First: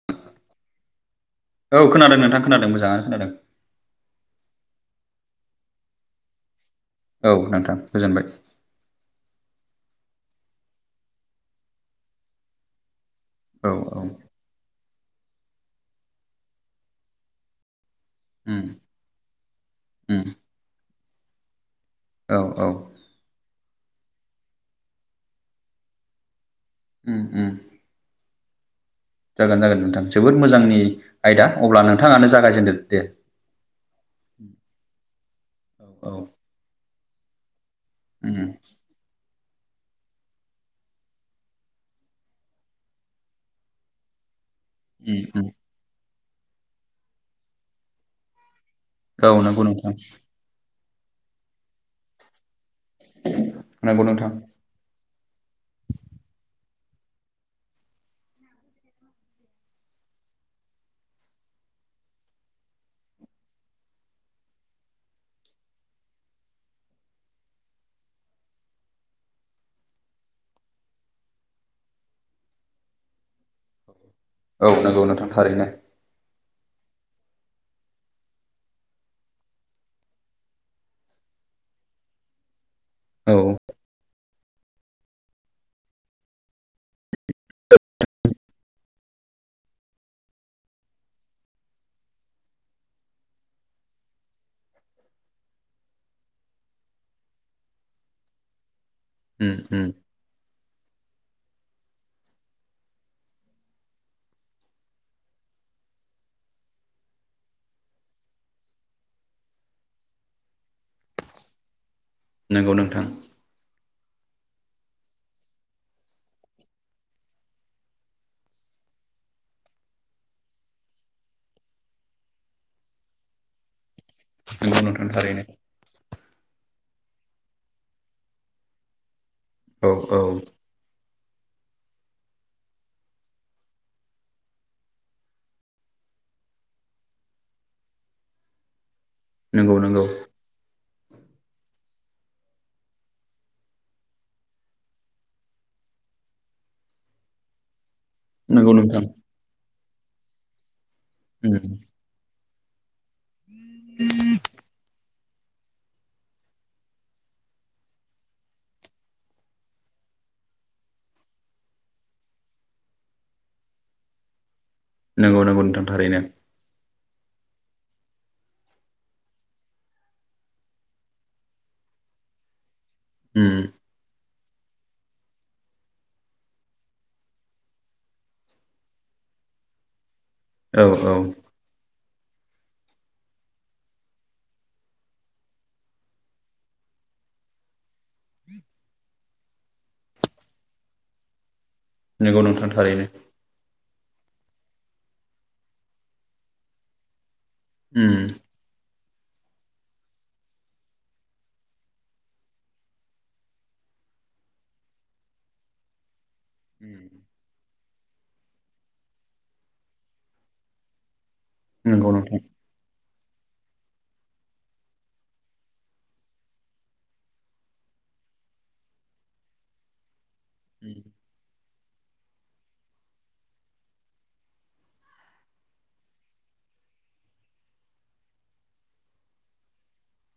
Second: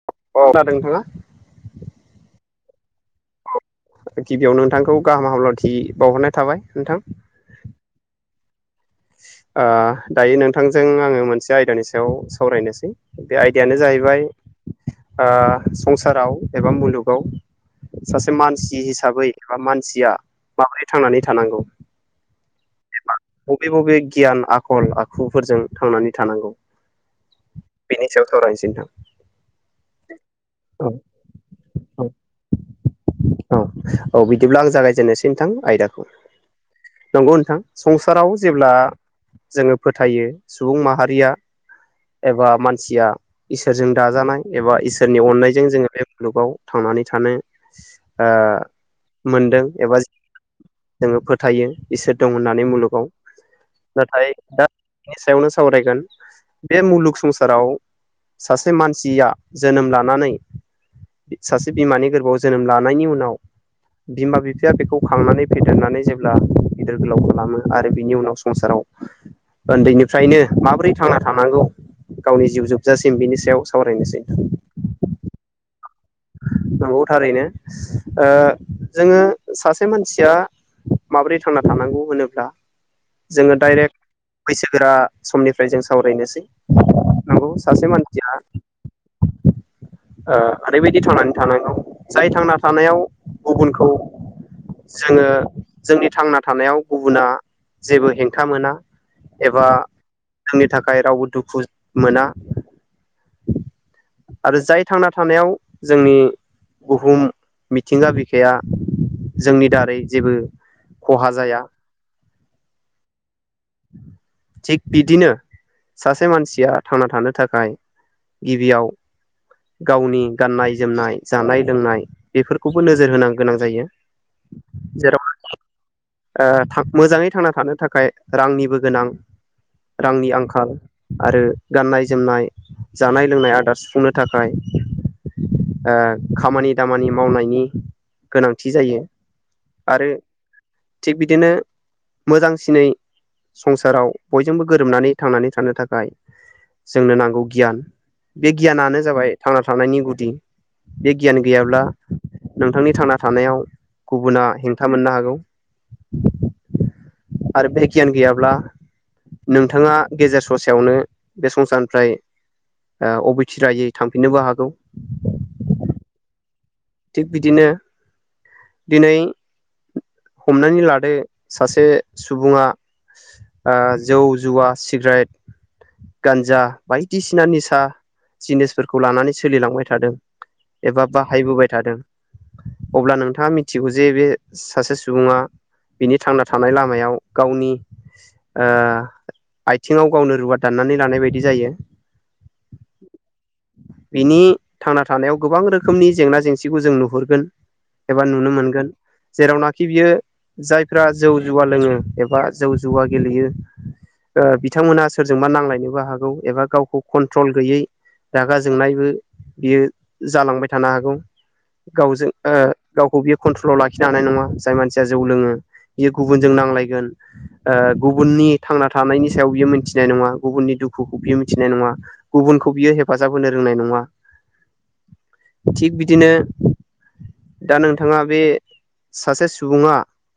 [inaudible] औ खोनादों नोंथाङा औ खोनादों नोंथां खोनादों मोजाङानो खोनादों गिबियाव नोंथांखौ गाहाम हामलायथि बावहरनाय थाबाय नोंथां औ नोंथां गोजोनबाय आ दायो नोंथांजों आङो मोनसे आयदानि सायाव सावरायनोसै बे औ आयदायानो औ जाहैबाय आ संसाराव एबा मुलुगाव सासे उम मानसि हिसाबै एबा मानसिया उम माबोरै थांनानै थानांगौ औ औ बबे बबे गियान आखल आखुफोरजों थांनानै थानांगौ उम उम बेनि सायाव सावरायनोसै नोंथां जागोन जागोन नोंथां जोबोद मोजांनि औ आयदा अब्ला नोंथाङानो जागायजेनदो दे औ औ बिदिब्ला आं जागायजेननोसै नोंथां औ आयदाखौ औ नंगौ नोंथां संसाराव उम जेब्ला जोङो फोथायो सुबुं माहारिया एबा मानसिया इसोरजों दाजानाय एबा उम इसोरनि उम अननायजों जोङो बे मुलुगाव थांनानै थानो ओ औ नंगौ मोनदों नोंथां एबा जोङो फोथायो इसोर दं होननानै मुलुगाव नंगौ नोंथां नाथाय दा बेनि सायावनो सावरायगोन बे मुलुग संसाराव सासे मानसिया जोनोम लानानै सासे बिमानि गोरबोआव जोनोम लानायनि उनाव बिमा बिफाया बेखौ खांनानै फेदेरनानै जेब्ला गिदिर गोलाव खालामो आरो बिनि उनाव संसाराव ओन्दैनिफ्रायनो माब्रै थांना थानांगौ गावनि जिउ जोबजासिम बिनि सायाव सावरायनोसै नोंगौ नोंथां थारैनो नंगौ थारैनो ओ जोङो सासे मानसिया माब्रै थांना थानांगौ होनोब्ला औ जोङो डाइरेक्ट बैसोगोरा समनिफ्राय जों सावरायनोसै नंगौ सासे मानसिया [inaudible] ओ ओरैबायदि थांनानै थानांगौ जाय थांना थानायाव गुबुनखौ जोङो जोंनि थांना थानायाव गुबुना जेबो हेंथा मोना उम एबा उम जोंनि थाखाय रावबो दुखु मोना आरो जाय थांना थानायाव जोंनि बुहुम मिथिंगा बिखाया जोंनि दारै जेबो खहा जाया नोंगौ नोंथां [inaudible] थिग बिदिनो सासे मानसिया थांना थानो थाखाय गिबियाव गावनि गाननाय जोमनाय जानाय लोंनाय बेफोरखौबो नोजोर होनां गोनां जायो नोंगौ नोंथां जेराव थारैनो ओ थां मोजाङै थांना थानो थाखाय रांनिबो गोनां औ औ रांनि आंखाल आरो गाननाय जोमनाय जानाय लोंनाय आदार सुफुंनो थाखाय ओ खामानि दामानि मावनायनि गोनांथि जायो नंगौ नंगौ आरो थिग बिदिनो मोजांसिनै संसाराव बयजोंबो गोरोबनानै थांनानै थानो थाखाय जोंनो नांगौ गियान बे नंगौ नोंथां गियानानो जाबाय थांना थानायनि गुदि बे गियान उम गैयाब्ला नोंथांनि थांना थानायाव गुबुना हेंथा मोननो हागौ आरो बे गियान गैयाब्ला नोंथाङा गेजेर ससेयावनो बे संसानिफ्राय ओ अबेथिरायै थांफिननोबो हागौ नोंगौ नंमोंगौ नोंथां थारैनो थिग बिदिनो दिनै हमनानै लादो सासे सुबुङा उम ओ जौ जुवा सिग्राइद गानजा बायदिसिना निसा जिनिसफोरखौ लानानै सोलिलांबाय थादों औ एबा औ बाहायबोबाय थादों अब्ला नोंथाङा मिथिगौ जे बे सासे सुबुङा बिनि थांना थानाय लामायाव गावनि ओ आइथिङाव गावनो रुवा दाननानै लानाय बायदि जायो नंगौ नोंथां थारैनो बिनि थांना थानायाव गोबां रोखोमनि जेंना जेंसिखौ जों नुहुरगोन उम एबा नुनो मोनगोन जेरावनाखि बियो जायफ्रा जौ जुवा लोंङो एबा जौ जुवा गेलेयो बिथांमोना सोरजोंबा नांलायनोबो हागौ एबा गावखौ कन्ट्रल गैयै रागा जोंनायबो बियो जालांबाय थानो हागौ नंगौ गावजों नोंथां ओ गावखौ बियो कन्ट्रलाव लाखिनो हानाय नंङा जाय मानसिया जौ लोंङो बियो गुबुनजों नांलायगोन। गुबुननि थांना थानायनि सायाव बियो मोनथिनाय नंङा गुबुननि दुखुखौ बियो मिथिनाय नंङा गुबुनखौ बियो हेफाजाब होनो रोंनाय नंङा थिग बिदिनो दा नोंथांङा बे सासे सुबुंङा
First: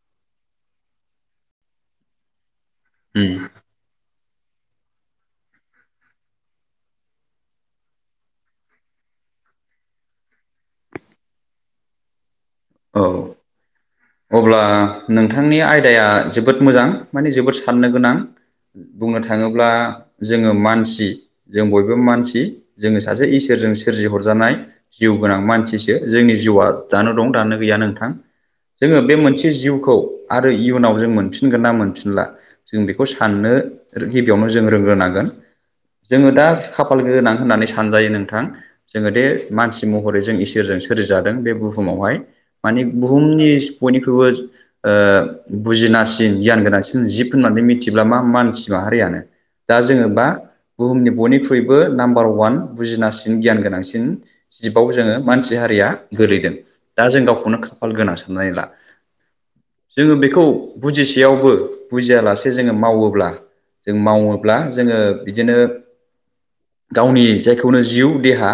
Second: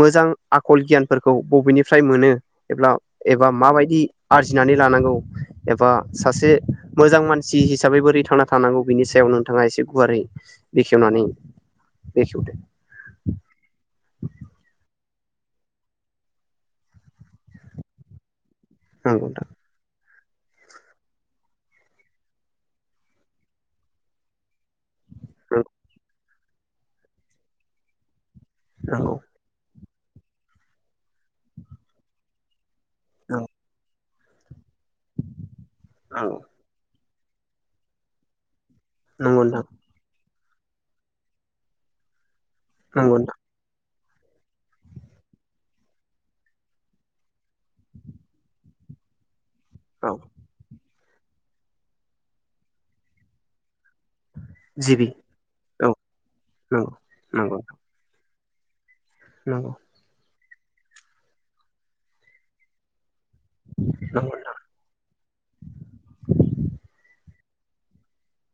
मोजां आखल गियानफोरखौ बबेनिफ्राय मोनो एब्ला उम एबा माबायदि आरजिनानै लानांगौ। एबा सासे मोजां मानसि हिसाबै बोरै थांना थानांगौ बिनि सायाव नोंथांङा एसे गुवारै बेखेवनानै बेखेवदो। औ अब्ला नोंथांनि आयदाया जोबोद मोजां माने जोबोद साननो गोनां बुंनो नंगौ नोंथां थांङोब्ला जोंङो मानसि जों बयबो मानसि जोंङो सासे इसोरजों सोरजिहरजानाय जिउ गोनां मानसिसो जोंनि जिउआ दानो दं दानो गैया नोंथां जोंङो बे नंगौ मोनसे बे जिउखौ आरो इयुनाव जों मोनफिनगोन ना मोनफिनला जों बेखौ साननो गिबियावनो जों रोंग्रोनांगोन जोंङो नंगौ दा खाफाल गोनां होननानै सानजायो नोंथां जोंङो दे नंगौ मानसि महरै जों इसोरजों सोरिजादों बे बुहुमावहाय माने नंगौ नोंथां नंगौ बुहुमनि बयनिख्रुइबो बुजिनासिन गियान गोनांसिन जिब होननानै मिथिब्ला मा मानसि माहारियानो दा नोंथां औ जोंङोबा बुहुमनि बयनिख्रुइबो नाम्बार वान बुजिनासिन गियान गोनांसिन जिबाव जिबि जोंङो मानसि हारिया औ गोलैदों नंगौ दा जों नंगौ गावखौनो खाफाल गोनां साननानै ला नंगौ जोङो बेखौ बुजिसेयावबो बुजियालासे जोंङो मावोब्ला जों नंगौ मावोब्ला जोंङो बिदिनो गावनि जायखौनो जिउ देहा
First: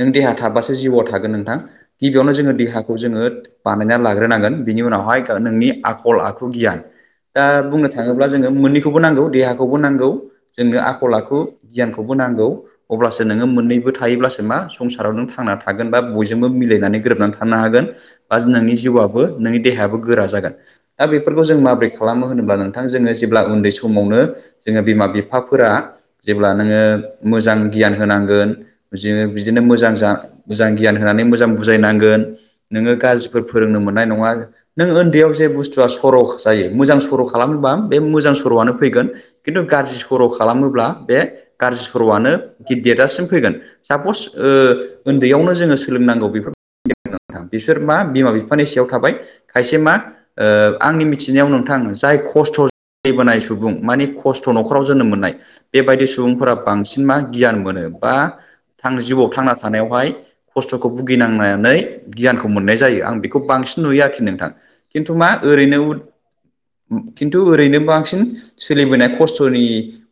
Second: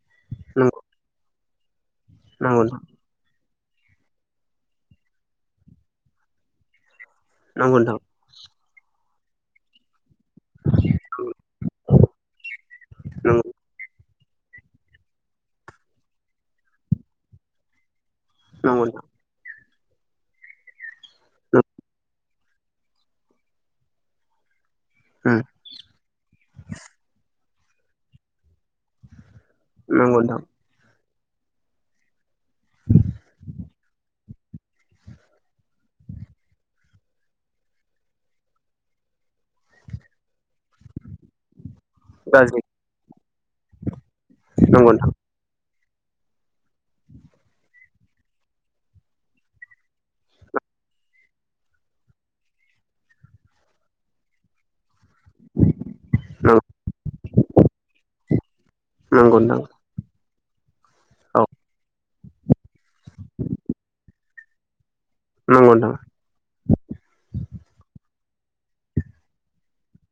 नों देहा नंगौ थाबासो जिउआव थागोन नोंथां गिबियावनो जोंङो नंगौ नोंथां देहाखौ जोंङो बानायना लाग्रोनांगोन बिनि उनावहाय नोंनि आखल आखु गियान दा बुंनो थांङोब्ला जोंङो मोननैखौबो नांगौ देहाखौबो नांगौ जोंनो आखल आखु गियानखौबो नांगौ अब्लासो नोंङो मोननैबो थायोब्लासो मा संसाराव नों थांना थागोन बा बयजोंबो मिलायनानै गोरोबनानै थानो हागोन बा नोंनि नंगौ जिउआ नोंनि देहायाबो गोरा जागोन दा बेफोरखौ जों नोंथां माबोरै खालामो होनोब्ला नोंथां जोंङो जेब्ला उन्दै समावनो जोंङो बिमा बि बिफाफोरा जेब्ला नोंङो मोजां गियान होनांगोन बिदिनो मोजां नंगौ नोंथां उम नंगौ नोंथां मोजां गियान होनानै मोजां बुजायनांगोन नोंङो गाज्रि फोरोंनो मोननाय नंङा नों उन्दैयाव जे बुस्थुआ सर' जायो मोजां सर' खालामोबा बे मोजां सर'आनो फैगोन। खिन्थु गाज्रि सर' खालामोब्ला बे गाज्रि सर'आनो गाज्रि गिदेरजासिम फैगोन सापस नंगौ नोंथां दैयावनो जोंङो सोलोंनांगौ बेफोर बिसोर मा बिमा बिफानि सायाव थाबाय खायसे मा आंनि मिथिनायाव नोंथां जाय खस्थ' जाबोनाय सुबुं माने खस्थ' न'खराव जोनोम मोननाय बेबायदि सुबुंफोरा नंगौ बांसिन मा गियान मोनो बा थां जिउआव नंगौ थांना नोंथां थानायावहाय खस्थ'खौ औ भुगिनांनानै गियानखौ मोननाय जायो। आं बेखौ बांसिन नुयो आरोखि नोंथां खिन्थु मा नंगौ ओरैनो नोंथां खिन्थु ओरैनो बांसिन सोलिबोनाय खस्थ'नि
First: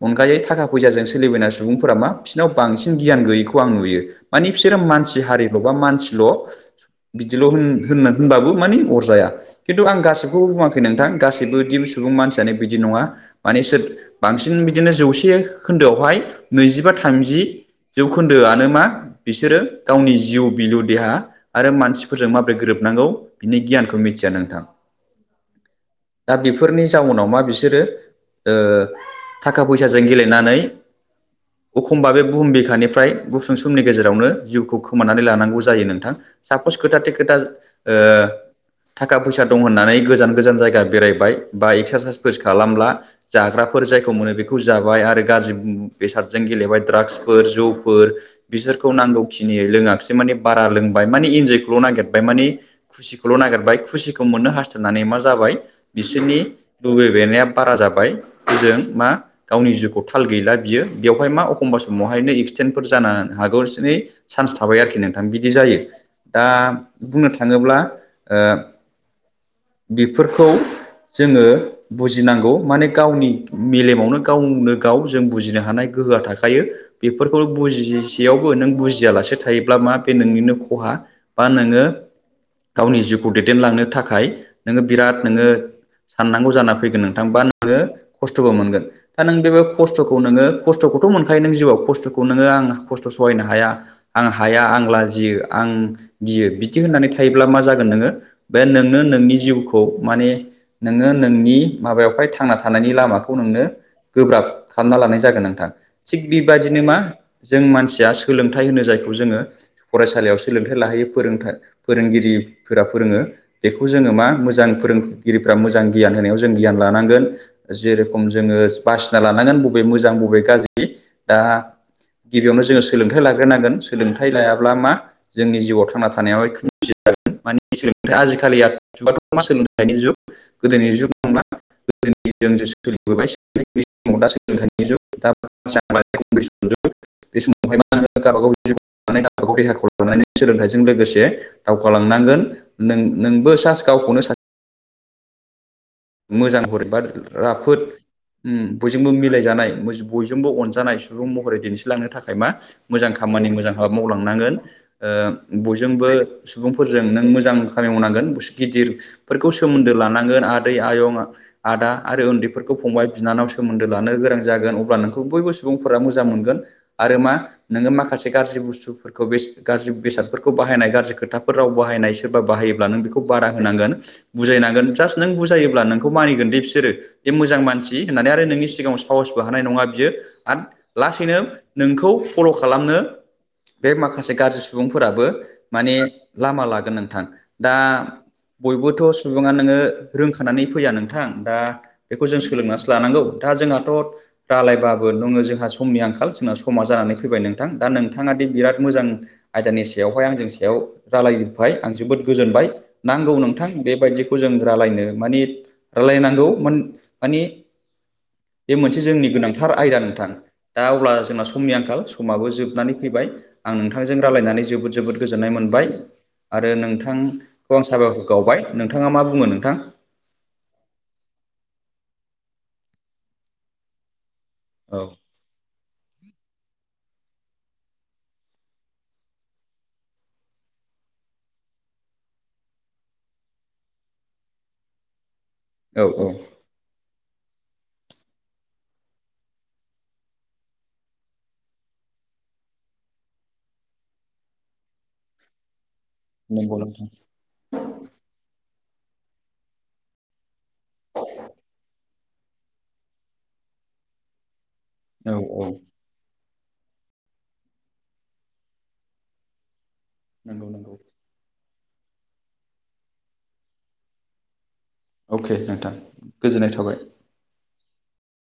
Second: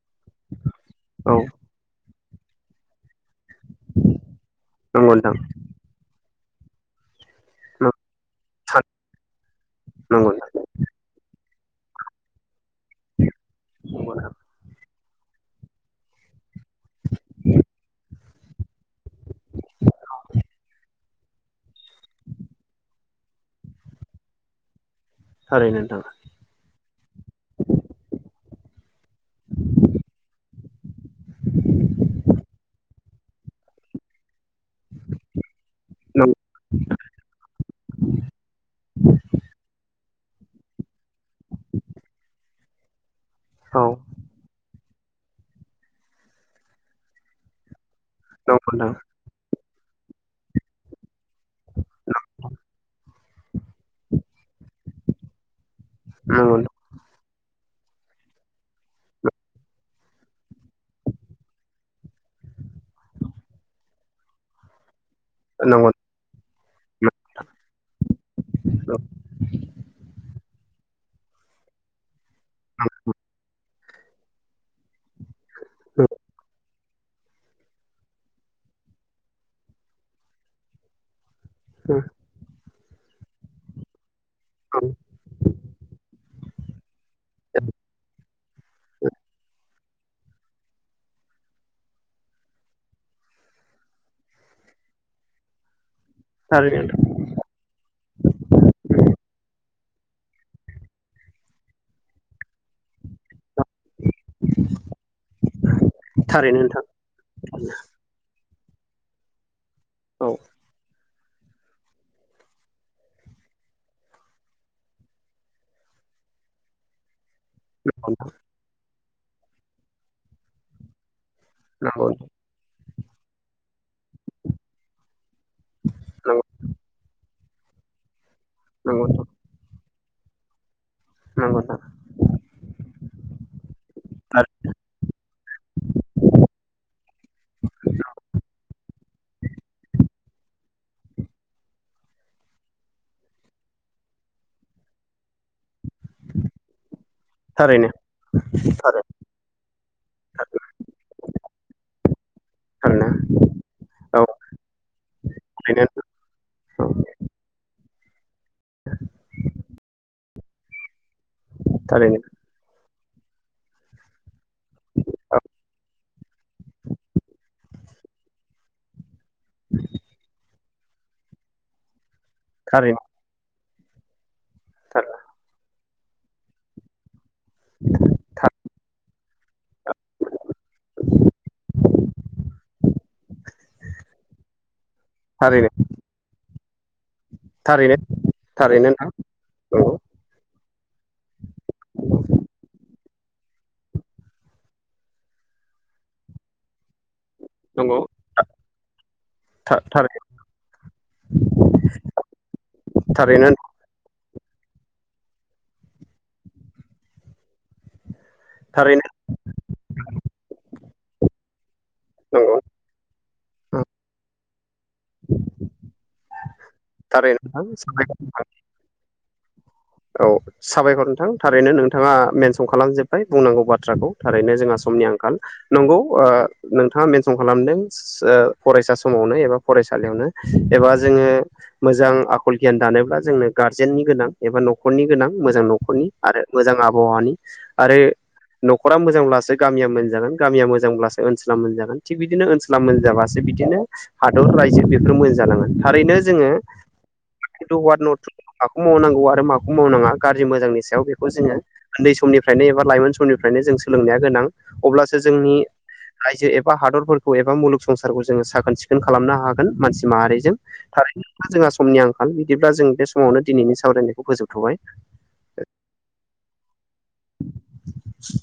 अनगायै थाखा फैसाजों औ सोलिबोनना सुबुंफोरा मा बिसिनाव बांसि गियान गयैखौ नोयो बिसोर नंगौ मानसि नोंथां हारिखबा' मानसिल बिदि होनबाबो मानि नंगौ अरजाया खिन्थु आं गासिखौबो बुङा खै नोंथां गासैबो दि सुबुं मानसियानो बिदि नङा माने सोर नोंथां बांसिन बिदिनो जौसे जौखोन्दोआवहाय नैजिबा थामजि जौखोन्दोआनो मा बिसोरो गावनि जिउ बिलु देहा आरो मानसिफोरजों माबोरै गोरोब नांगौ बिनि गियानखौ मिथिया नोंथां थारैनो नोंथां दा बेफोरनि जाउनाव मा बिसोरो ओ थाखा फैसाजों गेलेनानै एखमबा बे बुहुम बिखानिफ्राय गुसुं समनि गेजेरावनो जिउखौ खोमानानै लानांगौ जायो नोंथां सापस खोथाथे खोथा थाखा फैसा दं होननानै गोजान गोजान जायगा बेरायबाय बा इक्सासाइसफोर खालामब्ला नोंथां औ जाग्राफोर जायखौ मोनो बेखौ जा बाय आरो गाज्रि बेसादजों गेलेबाय द्रागसफोर जौफोर नंगौ बिसोरखौ नोंथां नांगौ खिनि लोङाखिसै माने बारा लोंबाय माने इन्जयखौल नागिरबाय माने खुसिखौल नागिरबाय खुसिखौ मोननो हास्थायनानै मा जाबाय बिसोरनि लुबैनाया बारा जाबाय हजों मा गावनि जिउखौ थाल गैला बियो बेवहाय मा एखम्बा समावहायनो एक्सटेन्टफोर जानो हागौसै चान्स थाबाय आरोखि नोंथां बिदि जायो नंगौ दा बुंनो थाङोब्ला ओ नंगौ बेफोरखौ जोङो बुजिनांगौ माने गावनि मेलेमावनो गावनो गाव जों बुजिनो हानाय गोहोआ थाखायो बेफोरखौ बुजिसेयावबो नों बुजियालासे थायोब्ला मा बे नोंनिनो खहा बा नोङो गावनि जिउखौ दैदेनलांनो थाखाय नोङो बिराद नोङो साननांगौ जाना फैगोन नों थां बा नोङो खस्थबो मोनगोन दा नों बेबो खस्थ'खौ नोङो खस्थ'खौथ' मोनखायो नों जिउआव खस्थ'खौ नोङो आं खस्थ' सहायनो हाया आं हाया आं लाजियो आं गियो बिदि थारैनो होननानै थायोब्ला मा जागोन नोङो बे नोंनो नोंनि जिउखौ माने नोङो नोंनि माबायावहाय थांना थानायनि लामाखौ नोंनो गोब्राब खालामना लानाय जागोन नोंथां थिग थारैनो बेबायदिनो नोंथां मा जों मानसिया सोलोंथाइ होनो जायखौ जोङो औ फरायसालियाव सोलोंथाइ लाहैयो फोरोंथाइ फोरोंगिरिफोरा फोरोङो बेखौ जोङो मा मोजां फोरोंगिरिफ्रा मोजां गियान होनायाव जों गियान लानांगोन जे नंगौ रोखम जोङो बासिना लानांगोन बबे मोजां बबे गाज्रि दा नंगौ गिबियावनो जोङो सोलोंथाइ लाग्रोनांगोन सोलोंथाइ लायाब्ला मा जोंनि जिउआव थांना नंगौ थानायाव जागोन माने सोलोंथाइ आजिखालि नंगौ जुगाथ सोलोंथाइनि जुग गोदोनि जुग नंला नंगौ नोंथां [unintelligible] [unintelligible] सोलोंथाइजों लोगोसे दावगालांनांगोन नों नोंबो गावखौनो सासे मोजां हरैबा राफोद थारैनो थारैनो बयजोंबो मिलायजानाय बयजोंबो अनजानाय सुबुं महरै दिन्थिलांनो थाखाय मा मोजां खामानि मोजां हाबा औ मावलांनांगोन ओ बयजोंबो सुबुंफोरजों नों मोजां खामानि मावनांगोन गिदिरफोरखौ सोमोन्दो लानांगोन आ आदै आयं आदा थारैनो आरो उन्दै फोरखौ फंबाय बिनानाव सोमोन्दो लानो गोरों जागोन अब्ला नोंखौ औ बयबो सुबुंफोरा मोजां मोनगोन आरो मा नोङो माखासे गाज्रि बुस्थु गाज्रि बेसादफोरखौ बाहायनाय गाज्रि खोथाफोर राव बाहायनाय सोरबा बाहायोब्ला नों थारैनो बेखौ बादा होनांगोन बुजायनांगोन जास थारैनो नों बुजायोब्ला नोंखौ मानिगोन दे बिसोरो बे मोजां मानसि होननानै आरो नोंनि सिगाङाव साहसबो हानाय नङा बियो आ लासैनो नोंखौ फल खालामनो बे माखासे गाज्रि सुबुंफोराबो थारैनो माने लामा लागोन नोंथां दा थारैनो बयबोथ नोंथां सुबुङा नोङो नंगौ रोंखानानै फैया नोंथां दा बेखौ जों सोलोंनासो लानांगौ दा जोंहाथ रायलायबाबो नों जोंहा समनि आंखाल जोंना समा जानानै फैबाय नों थां दा नंगौ नोंथाङादि बिराद मोजां आयदानि थारैनो सायावहाय आंजों सायाव रायलायबाय आं जोबोद गोजोनबाय नांगौ थारैनो नोंथां बेबायदि जों रालायनो माने रालायनांगौ माने बे नंगौ मोनसे जोंनि गोनांथार आयदा नोंथां दा अब्ला जोंना समनि आंखाल समाबो नंगौ जोबनानै फैबाय आं नोंथांजों रायलायनानै जोबोद जोबोद गोजोननाय मोनबाय आरो थारैनो नोंथां नोंथांखौ आं साबायखर बावबाय नोंथाङा मा बुङो नोंथां औ साबायखर नोंथां थारैनो नोंथाङा मेनसन खालामजोब्बाय बुंनांगौ बाथ्राखौ थारैनो जोंहा औ समनि आंखाल नंगौ नोंथाङा मेनसन खालामदों फरायसा समावनो एबा फरायसालियावनो एबा जोङो मोजां आखल गियान दानोब्ला जोंनो गारजेननि गोनां एबा न'खरनि गोनां मोजां औ न'खरनि औ आरो मोजां आबहावानि आरो नखरा मोजांब्लासो गामिया मोनजागोन गामिया मोजांब्लासो ओनसला मोनजागोन थिग बिदिनो ओनसोल मोजां जाबासो बिदिनो हादर रायजो बेफोर मोजां जालाङोन थारैनो जोङो नंगौ नोंथां [unintelligible] माखौ मावनांगौ आरो माखौ मावनाङा गाज्रि मोजांनि सायाव बेखौ जोङो उन्दै समनिफ्रायनो एबा लाइमोन समनिफ्रायनो जों सोलोंनाया गोनां अब्लासो औ जोंनि औ रायजो एबा हादरफोरखौ एबा मुलुग संसारखौ जोङो साखोन सिखोन खालामनो हागोन मानसि माहारिजों नंगौ नंगौ थारैनोब्ला जोंहा समनि आंखाल बिदिब्ला जों बे समावनो दिनैनि सावरायनायखौ फोजोबथ'बाय अके नोंथां गोजोननाय थाबाय [inaudible]